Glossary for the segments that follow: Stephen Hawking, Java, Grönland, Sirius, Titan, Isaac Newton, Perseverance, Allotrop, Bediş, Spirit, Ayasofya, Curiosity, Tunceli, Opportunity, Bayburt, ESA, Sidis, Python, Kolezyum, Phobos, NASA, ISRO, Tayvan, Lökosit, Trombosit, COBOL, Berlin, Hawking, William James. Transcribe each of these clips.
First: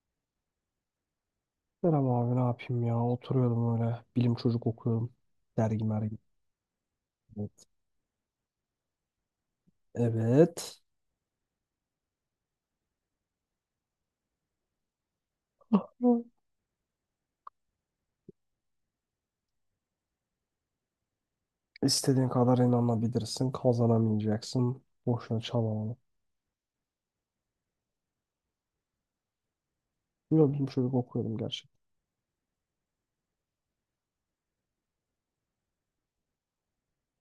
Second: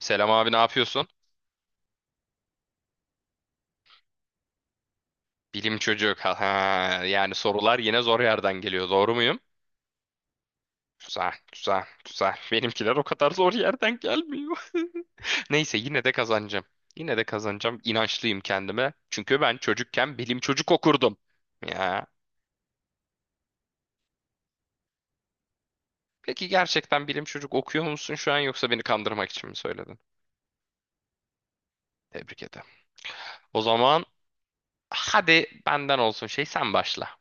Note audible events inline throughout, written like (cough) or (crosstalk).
Selam abi ne yapıyorsun? Selam abi ne yapayım ya oturuyordum öyle bilim çocuk okuyordum Bilim dergi çocuk. mergi. Ha, ha. Yani Evet. sorular yine zor yerden geliyor. Doğru muyum? Evet. Güzel, güzel, güzel. Benimkiler o kadar zor yerden gelmiyor. (laughs) Neyse yine de Hı. kazanacağım. Yine de kazanacağım. İnançlıyım kendime. Çünkü ben çocukken bilim çocuk okurdum. Ya. İstediğin kadar inanabilirsin, kazanamayacaksın, boşuna çabalama. Peki gerçekten bilim çocuk okuyor musun şu an yoksa beni kandırmak için mi söyledin? Yo, bilim çocuk okuyordum gerçekten. Tebrik ederim. O zaman hadi benden olsun şey sen başla.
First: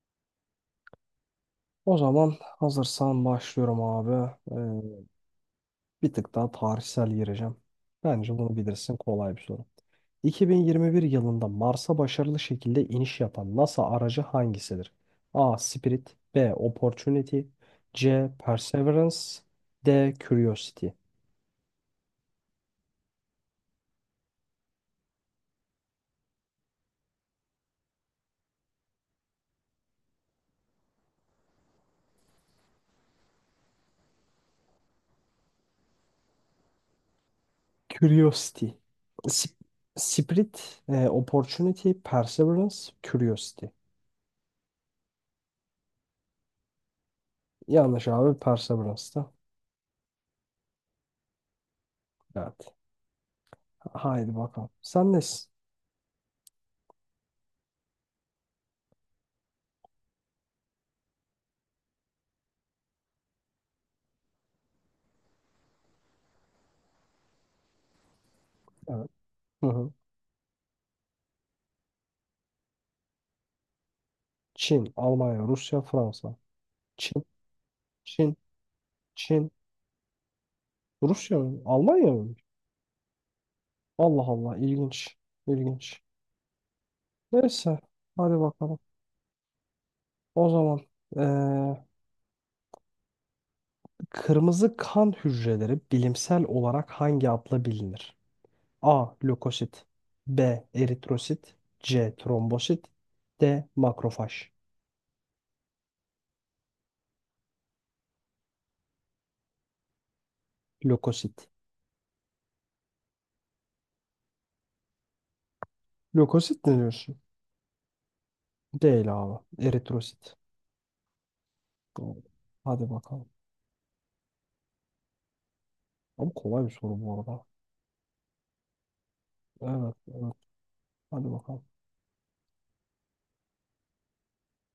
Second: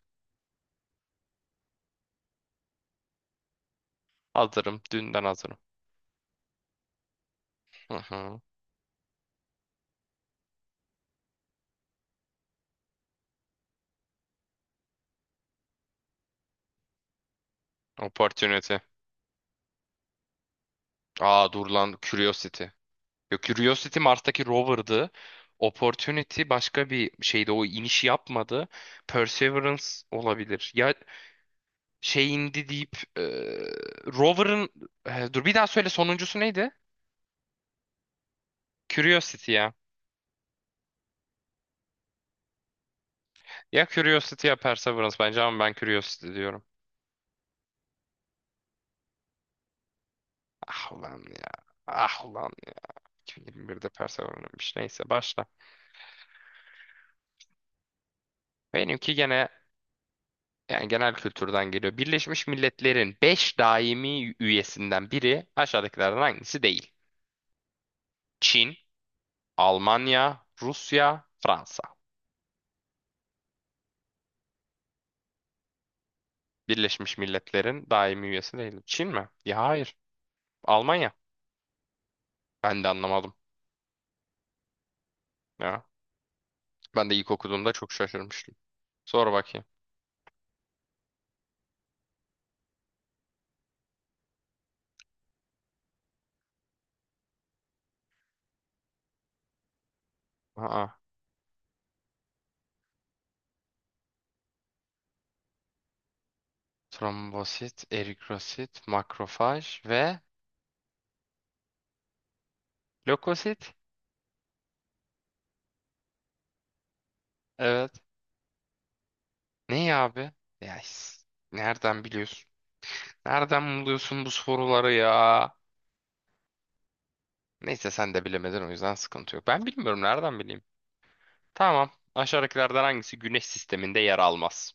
O zaman hazırsan başlıyorum abi. Hazırım. Dünden hazırım. Bir tık daha tarihsel gireceğim. Hı Bence hı. bunu bilirsin, kolay bir soru. 2021 yılında Mars'a başarılı şekilde iniş yapan NASA aracı hangisidir? A. Spirit B. Opportunity C. Opportunity. Perseverance D. Curiosity. Aa dur lan Curiosity. Yok, Curiosity Mars'taki rover'dı. Opportunity başka bir şeydi. O inişi yapmadı. Perseverance olabilir. Ya şey indi deyip rover'ın dur bir daha söyle sonuncusu neydi? Curiosity. Curiosity Sp- ya. Spirit, Opportunity, Perseverance, Curiosity. Ya Curiosity ya Perseverance bence ama ben Curiosity diyorum. Yanlış abi, Perseverance'da. Ah ulan ya. Ah ulan ya. Evet. 2021'de Haydi bakalım. Perseverance'mış. Neyse Sen başla. nesin? Benimki gene yani genel kültürden geliyor. Birleşmiş Milletler'in 5 daimi üyesinden biri aşağıdakilerden hangisi değil? Çin, Evet. Hı hı. Almanya, Rusya, Fransa. Çin, Almanya, Rusya, Fransa. Birleşmiş Çin, Milletler'in daimi Çin, üyesi değil. Çin mi? Çin. Ya hayır. Almanya. Rusya mı? Almanya mı? Ben de anlamadım. Allah Allah, ilginç. Ya. İlginç. Ben de ilk okuduğumda Neyse, çok hadi şaşırmıştım. bakalım. Sor bakayım. O zaman eee, kırmızı kan hücreleri bilimsel olarak hangi adla bilinir? A. Lökosit B. Aa, Eritrosit C. Trombosit D. Makrofaj. trombosit, eritrosit, makrofaj ve Lökosit. lökosit. Lökosit ne diyorsun? Evet. Değil abi. Ne ya abi? Eritrosit. Ya is- nereden Doğru. biliyorsun? Hadi bakalım. Nereden buluyorsun bu soruları ya? Ama kolay bir soru bu arada. Neyse sen de bilemedin o yüzden sıkıntı yok. Ben Evet. bilmiyorum nereden bileyim. Hadi bakalım. Tamam. Aşağıdakilerden hangisi Güneş sisteminde yer almaz?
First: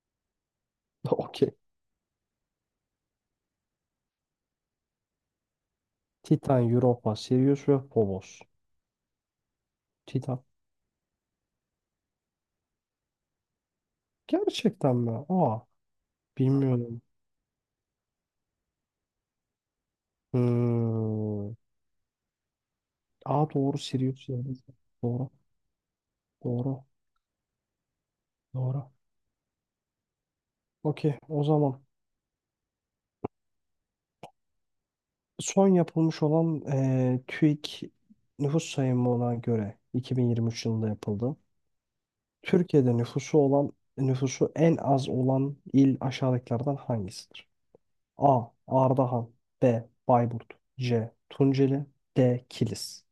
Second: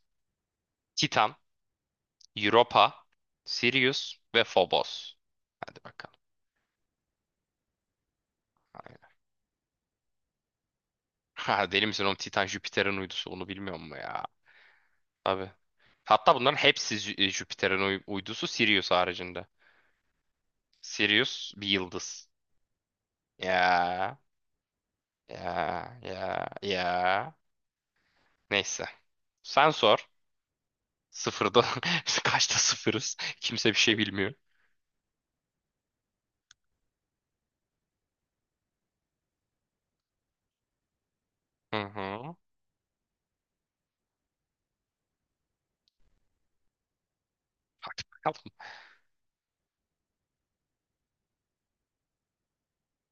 (laughs) Titan, Okey. Europa, Sirius ve Phobos. Hadi bakalım. Titan, Europa, Sirius ve Phobos. Aynen. (laughs) Titan. Ha, deli misin oğlum Titan Jüpiter'in uydusu onu bilmiyor mu ya? Gerçekten mi? Tabii. Aa. Hatta bunların hepsi Bilmiyorum. Jüpiter'in uydusu Sirius haricinde. Sirius Hmm. bir yıldız. Aa doğru, Ya Sirius yani. Doğru. ya ya ya. Doğru. Neyse. Doğru. Sen sor. Okey. O Sıfırda. (laughs) zaman Kaçta sıfırız? Kimse bir şey bilmiyor. son yapılmış olan TÜİK nüfus sayımına göre 2023 yılında yapıldı. Hı hı. Türkiye'de nüfusu en az olan il aşağıdakilerden hangisidir? Bakalım. A. Ardahan B. Bayburt C. Tunceli D. Kilis.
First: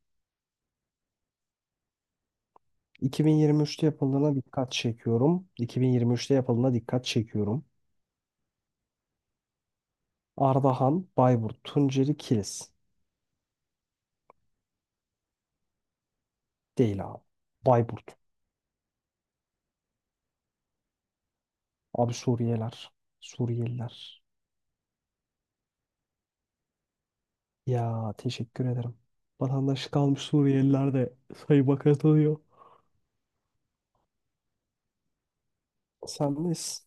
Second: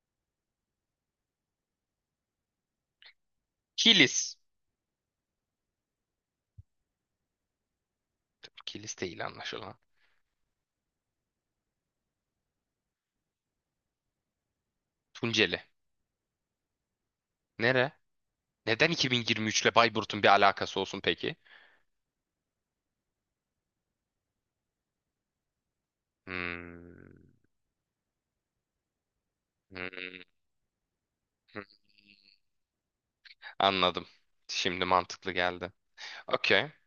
2023'te yapıldığına Kilis. dikkat çekiyorum. 2023'te yapıldığına dikkat çekiyorum. Kilis değil anlaşılan. Ardahan, Bayburt, Tunceli, Kilis. Tunceli. Değil abi. Nere? Bayburt. Neden 2023 ile Bayburt'un bir alakası olsun peki? Abi, Suriyeliler. Suriyeliler. Hmm, Ya, teşekkür ederim. Vatandaşlık (laughs) almış Suriyeliler de hmm, sayıma katılıyor. Anladım. Şimdi mantıklı geldi. Okey. Sendeyiz.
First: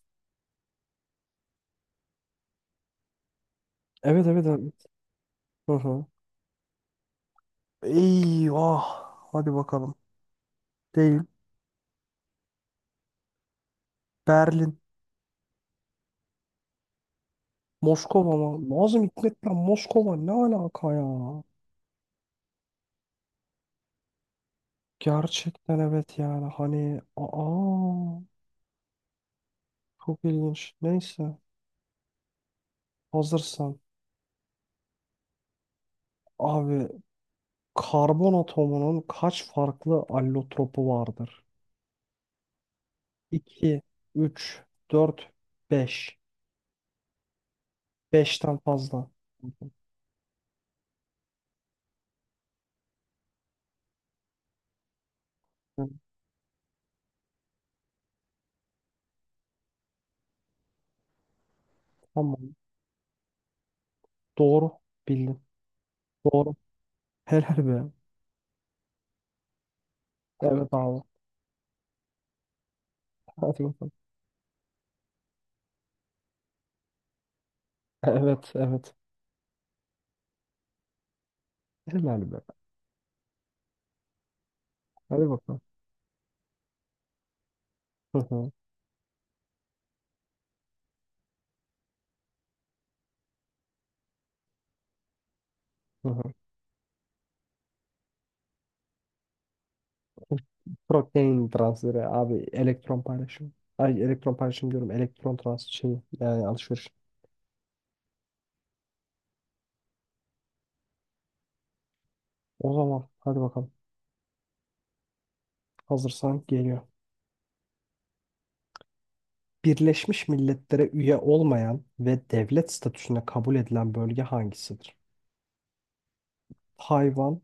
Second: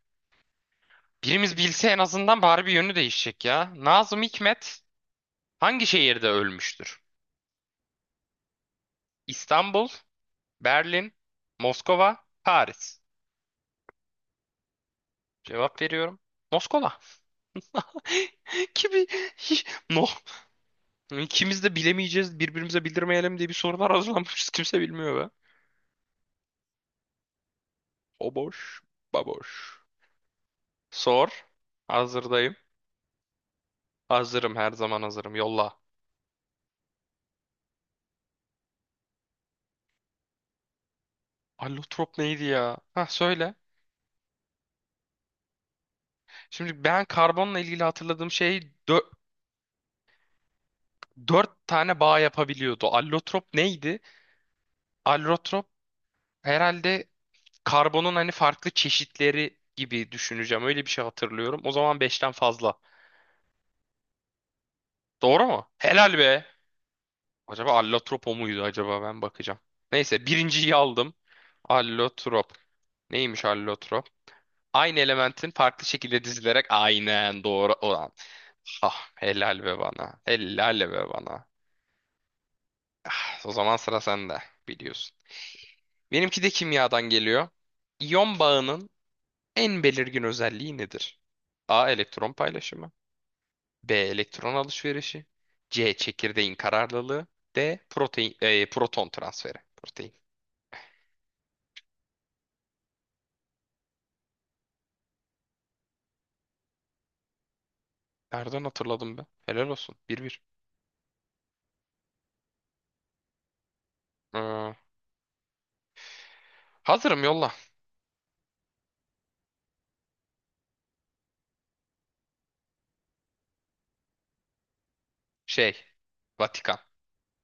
Birimiz bilse en azından bari bir yönü değişecek ya. Nazım Evet, evet, evet. Hikmet Hı hangi hı. şehirde ölmüştür? Eyvah. Hadi İstanbul, bakalım. Berlin, Değil. Moskova, Paris. Berlin. Cevap veriyorum. Moskova. Moskova mı? (laughs) Nazım Kimi? Hikmet'le No. Moskova ne alaka ya? İkimiz de bilemeyeceğiz, birbirimize bildirmeyelim diye bir sorular hazırlanmış. Kimse bilmiyor be. Gerçekten evet, yani hani aa O boş, baboş. çok ilginç. Sor. Neyse, Hazırdayım. hazırsan Hazırım her zaman hazırım. Yolla. abi. Karbon atomunun kaç farklı allotropu vardır? Allotrop neydi ya? Ha söyle. 2, 3, 4, 5, Şimdi ben karbonla ilgili hatırladığım şey beşten dö- fazla. dört tane bağ yapabiliyordu. Allotrop neydi? Allotrop herhalde karbonun hani farklı çeşitleri gibi düşüneceğim. Öyle bir şey hatırlıyorum. O zaman beşten Tamam. fazla. Doğru bildin. Doğru mu? Helal be. Doğru. Helal Acaba be. allotrop o muydu acaba? Ben bakacağım. Neyse Evet birinciyi abi. aldım. Allotrop. Neymiş Hadi bakalım. allotrop? Aynı elementin farklı şekilde dizilerek aynen doğru. Evet, evet. Ah, helal be bana. Helal be bana. Helal be. Ah, o zaman sıra sende biliyorsun. Hadi bakalım. Benimki de kimyadan geliyor. Hı İyon hı, bağının en belirgin özelliği nedir? A. Elektron paylaşımı. B. Elektron alışverişi. C. hı hı. Çekirdeğin kararlılığı. D. Protein, proton transferi. Protein. Protein transferi abi, elektron paylaşımı. Ay, elektron paylaşımı diyorum. Elektron transferi şeyi, yani alışveriş. Nereden hatırladım ben? Helal olsun. Bir bir. O zaman hadi bakalım. Ee, Hazırsan geliyor. hazırım yolla. Birleşmiş Milletler'e üye olmayan ve devlet statüsüne kabul edilen bölge hangisidir? Şey. Vatikan. Tayvan,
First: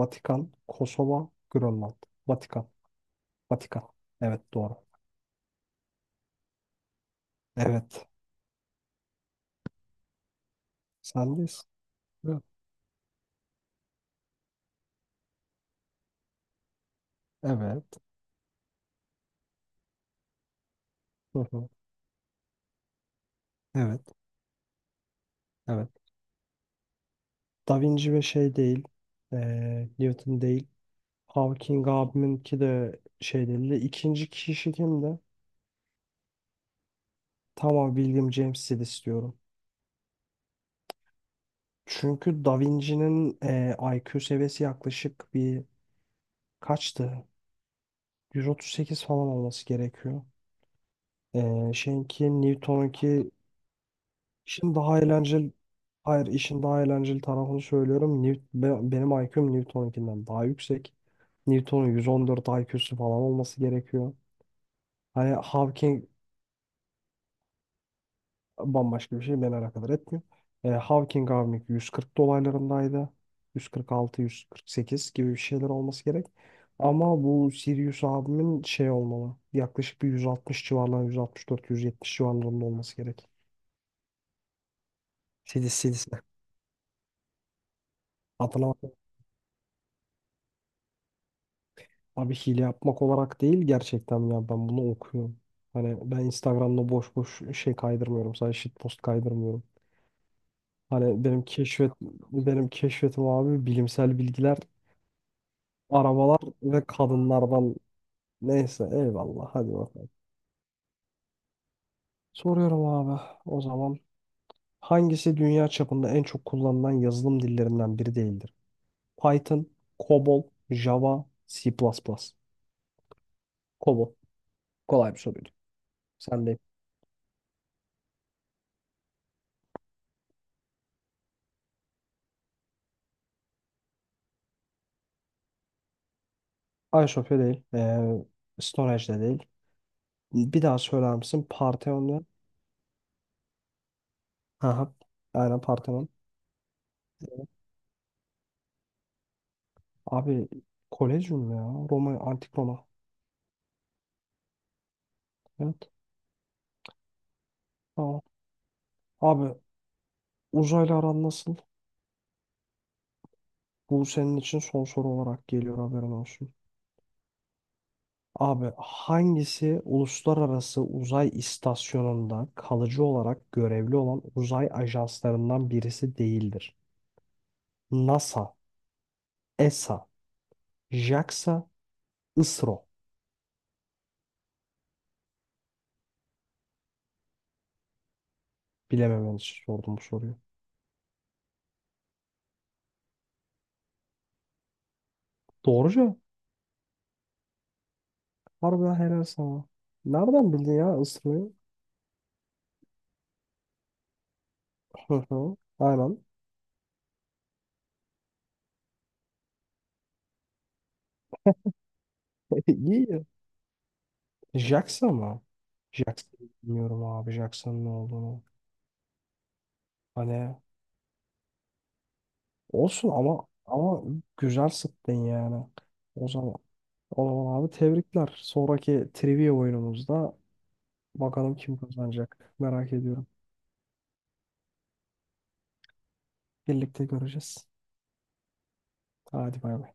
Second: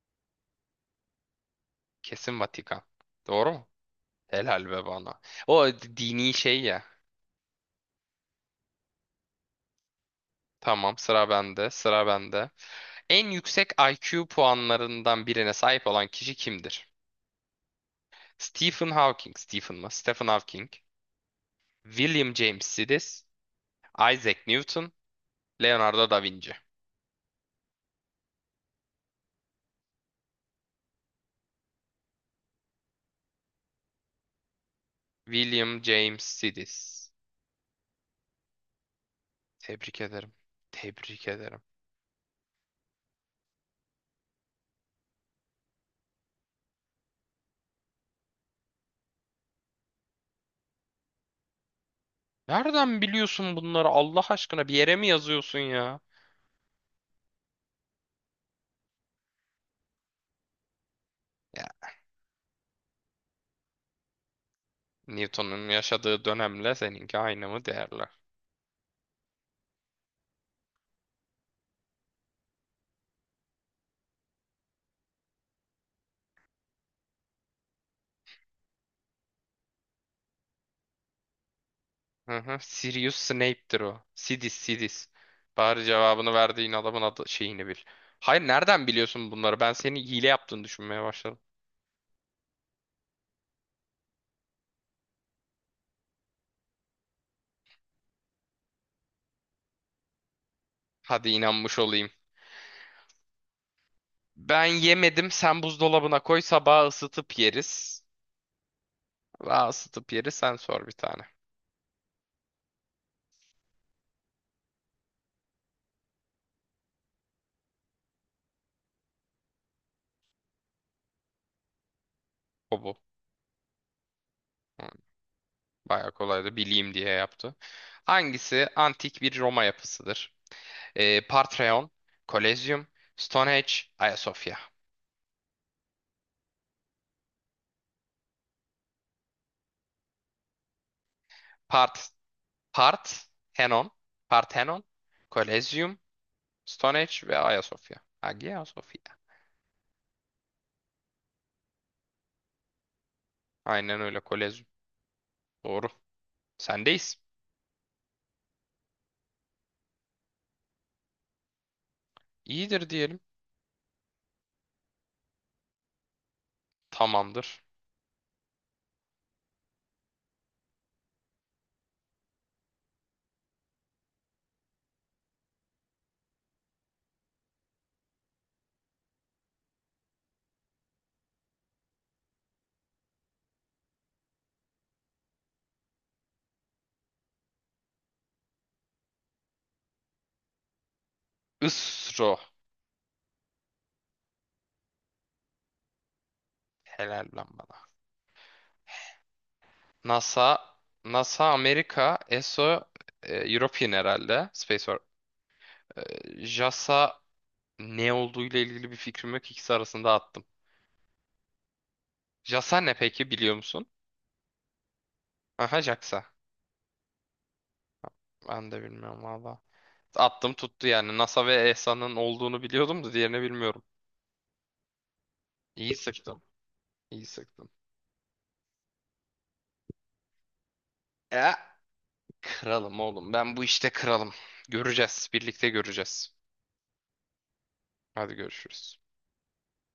Vatikan, Kosova, Grönland. Kesin Vatikan. Vatikan. Doğru mu? Vatikan. Evet, Helal doğru. be bana. O dini şey ya. Evet. Tamam, sıra Sendeyiz. bende, sıra Evet. bende. En yüksek IQ puanlarından birine sahip olan kişi kimdir? Evet. Stephen Hawking, Stephen mı? Stephen Hawking, Hı hı. William James Sidis, Evet. Isaac Newton, Evet. Leonardo da Vinci. Da Vinci ve şey değil. Newton değil. Hawking abiminki de şey değil. De İkinci kişi kimdi? William James Sidis. Tamam, William James istiyorum. Tebrik ederim. Tebrik ederim. Çünkü Da Vinci'nin IQ seviyesi yaklaşık bir kaçtı? 138 falan olması gerekiyor. Şeyinki Nereden Newton'unki biliyorsun bunları Allah aşkına? Bir işin yere daha mi eğlenceli, yazıyorsun ya? hayır, işin daha eğlenceli tarafını söylüyorum. Benim IQ'm Newton'unkinden daha yüksek. Ya Newton'un 114 IQ'su falan olması gerekiyor. Hani Newton'un Hawking yaşadığı dönemle seninki aynı mı değerli? Bambaşka bir şey beni alakadar etmiyor. Hawking Avnik 140 dolaylarındaydı. 146-148 gibi bir şeyler olması gerek. Ama bu Sirius abimin şey olmalı. Yaklaşık bir 160 civarlarında, 164-170 Hı hı. civarlarında olması Sirius gerek. Snape'tir o. Sidis, Sidis. Sidis Bari Sidis'le. cevabını verdiğin adamın adı şeyini bil. Hayır Hatırlamak nereden biliyorsun bunları? Ben senin hile yaptığını düşünmeye başladım. abi, hile yapmak olarak değil, gerçekten ya, ben bunu okuyorum. Hani ben Instagram'da boş boş şey kaydırmıyorum. Sadece shitpost kaydırmıyorum. Hani Hadi inanmış olayım. benim keşfetim abi bilimsel bilgiler. Ben yemedim. Sen buzdolabına koy. Arabalar ve Sabah ısıtıp kadınlardan yeriz. neyse eyvallah, Sabah hadi bakalım. ısıtıp yeriz. Sen sor bir tane. Soruyorum abi, o zaman hangisi dünya çapında en çok kullanılan yazılım dillerinden biri değildir? Python, COBOL, Java, C++. O bu. COBOL. Hı, Kolay bir soruydu. Bayağı Sen kolaydı. değil. Bileyim diye yaptı. Hangisi antik bir Roma yapısıdır? Partreon, Kolezyum, Stonehenge, Ayasofya. iSofya değil. Storage de değil. Bir daha söyler misin? Part Parthenon ve... Parthenon, Parthenon, Aha, aynen Kolezyum, Parthenon. Stone Age ve Ayasofya. Hagia Sophia. Abi, Kolezyum ya. Roma, Antik Roma. Aynen öyle Kolezyum. Doğru. Evet. Sendeyiz. Tamam. Abi, uzaylı aran nasıl? İyidir diyelim. Bu senin için son soru olarak geliyor, haberin olsun. Tamamdır. Abi, hangisi uluslararası uzay istasyonunda kalıcı olarak görevli olan uzay ajanslarından birisi değildir? NASA, ESA, JAXA, ISRO. Bilememen için sordum bu soruyu. ISRO. Doğru cevap. Helal lan bana. Harbiden helal sana. Nereden NASA, bildin ya NASA ISRO'yu? Amerika, ESO European herhalde. Space Or Hı hı. Aynen. JAXA ne olduğuyla ilgili bir fikrim yok. İkisi arasında attım. (laughs) JAXA ne İyi. peki biliyor musun? JAXA mı? Aha JAXA. JAXA bilmiyorum abi. JAXA'nın ne olduğunu. Ben de bilmiyorum valla. Attım Hani tuttu yani. NASA ve ESA'nın olduğunu biliyordum olsun, da diğerini ama bilmiyorum. ama güzel sıktın yani. İyi O sıktım. zaman o İyi zaman sıktım. abi, tebrikler. Sonraki trivia oyunumuzda E, bakalım kim kazanacak. Merak kralım ediyorum. oğlum. Ben bu işte kralım. Göreceğiz. Birlikte göreceğiz. Birlikte göreceğiz. Hadi görüşürüz. Hadi bay bay.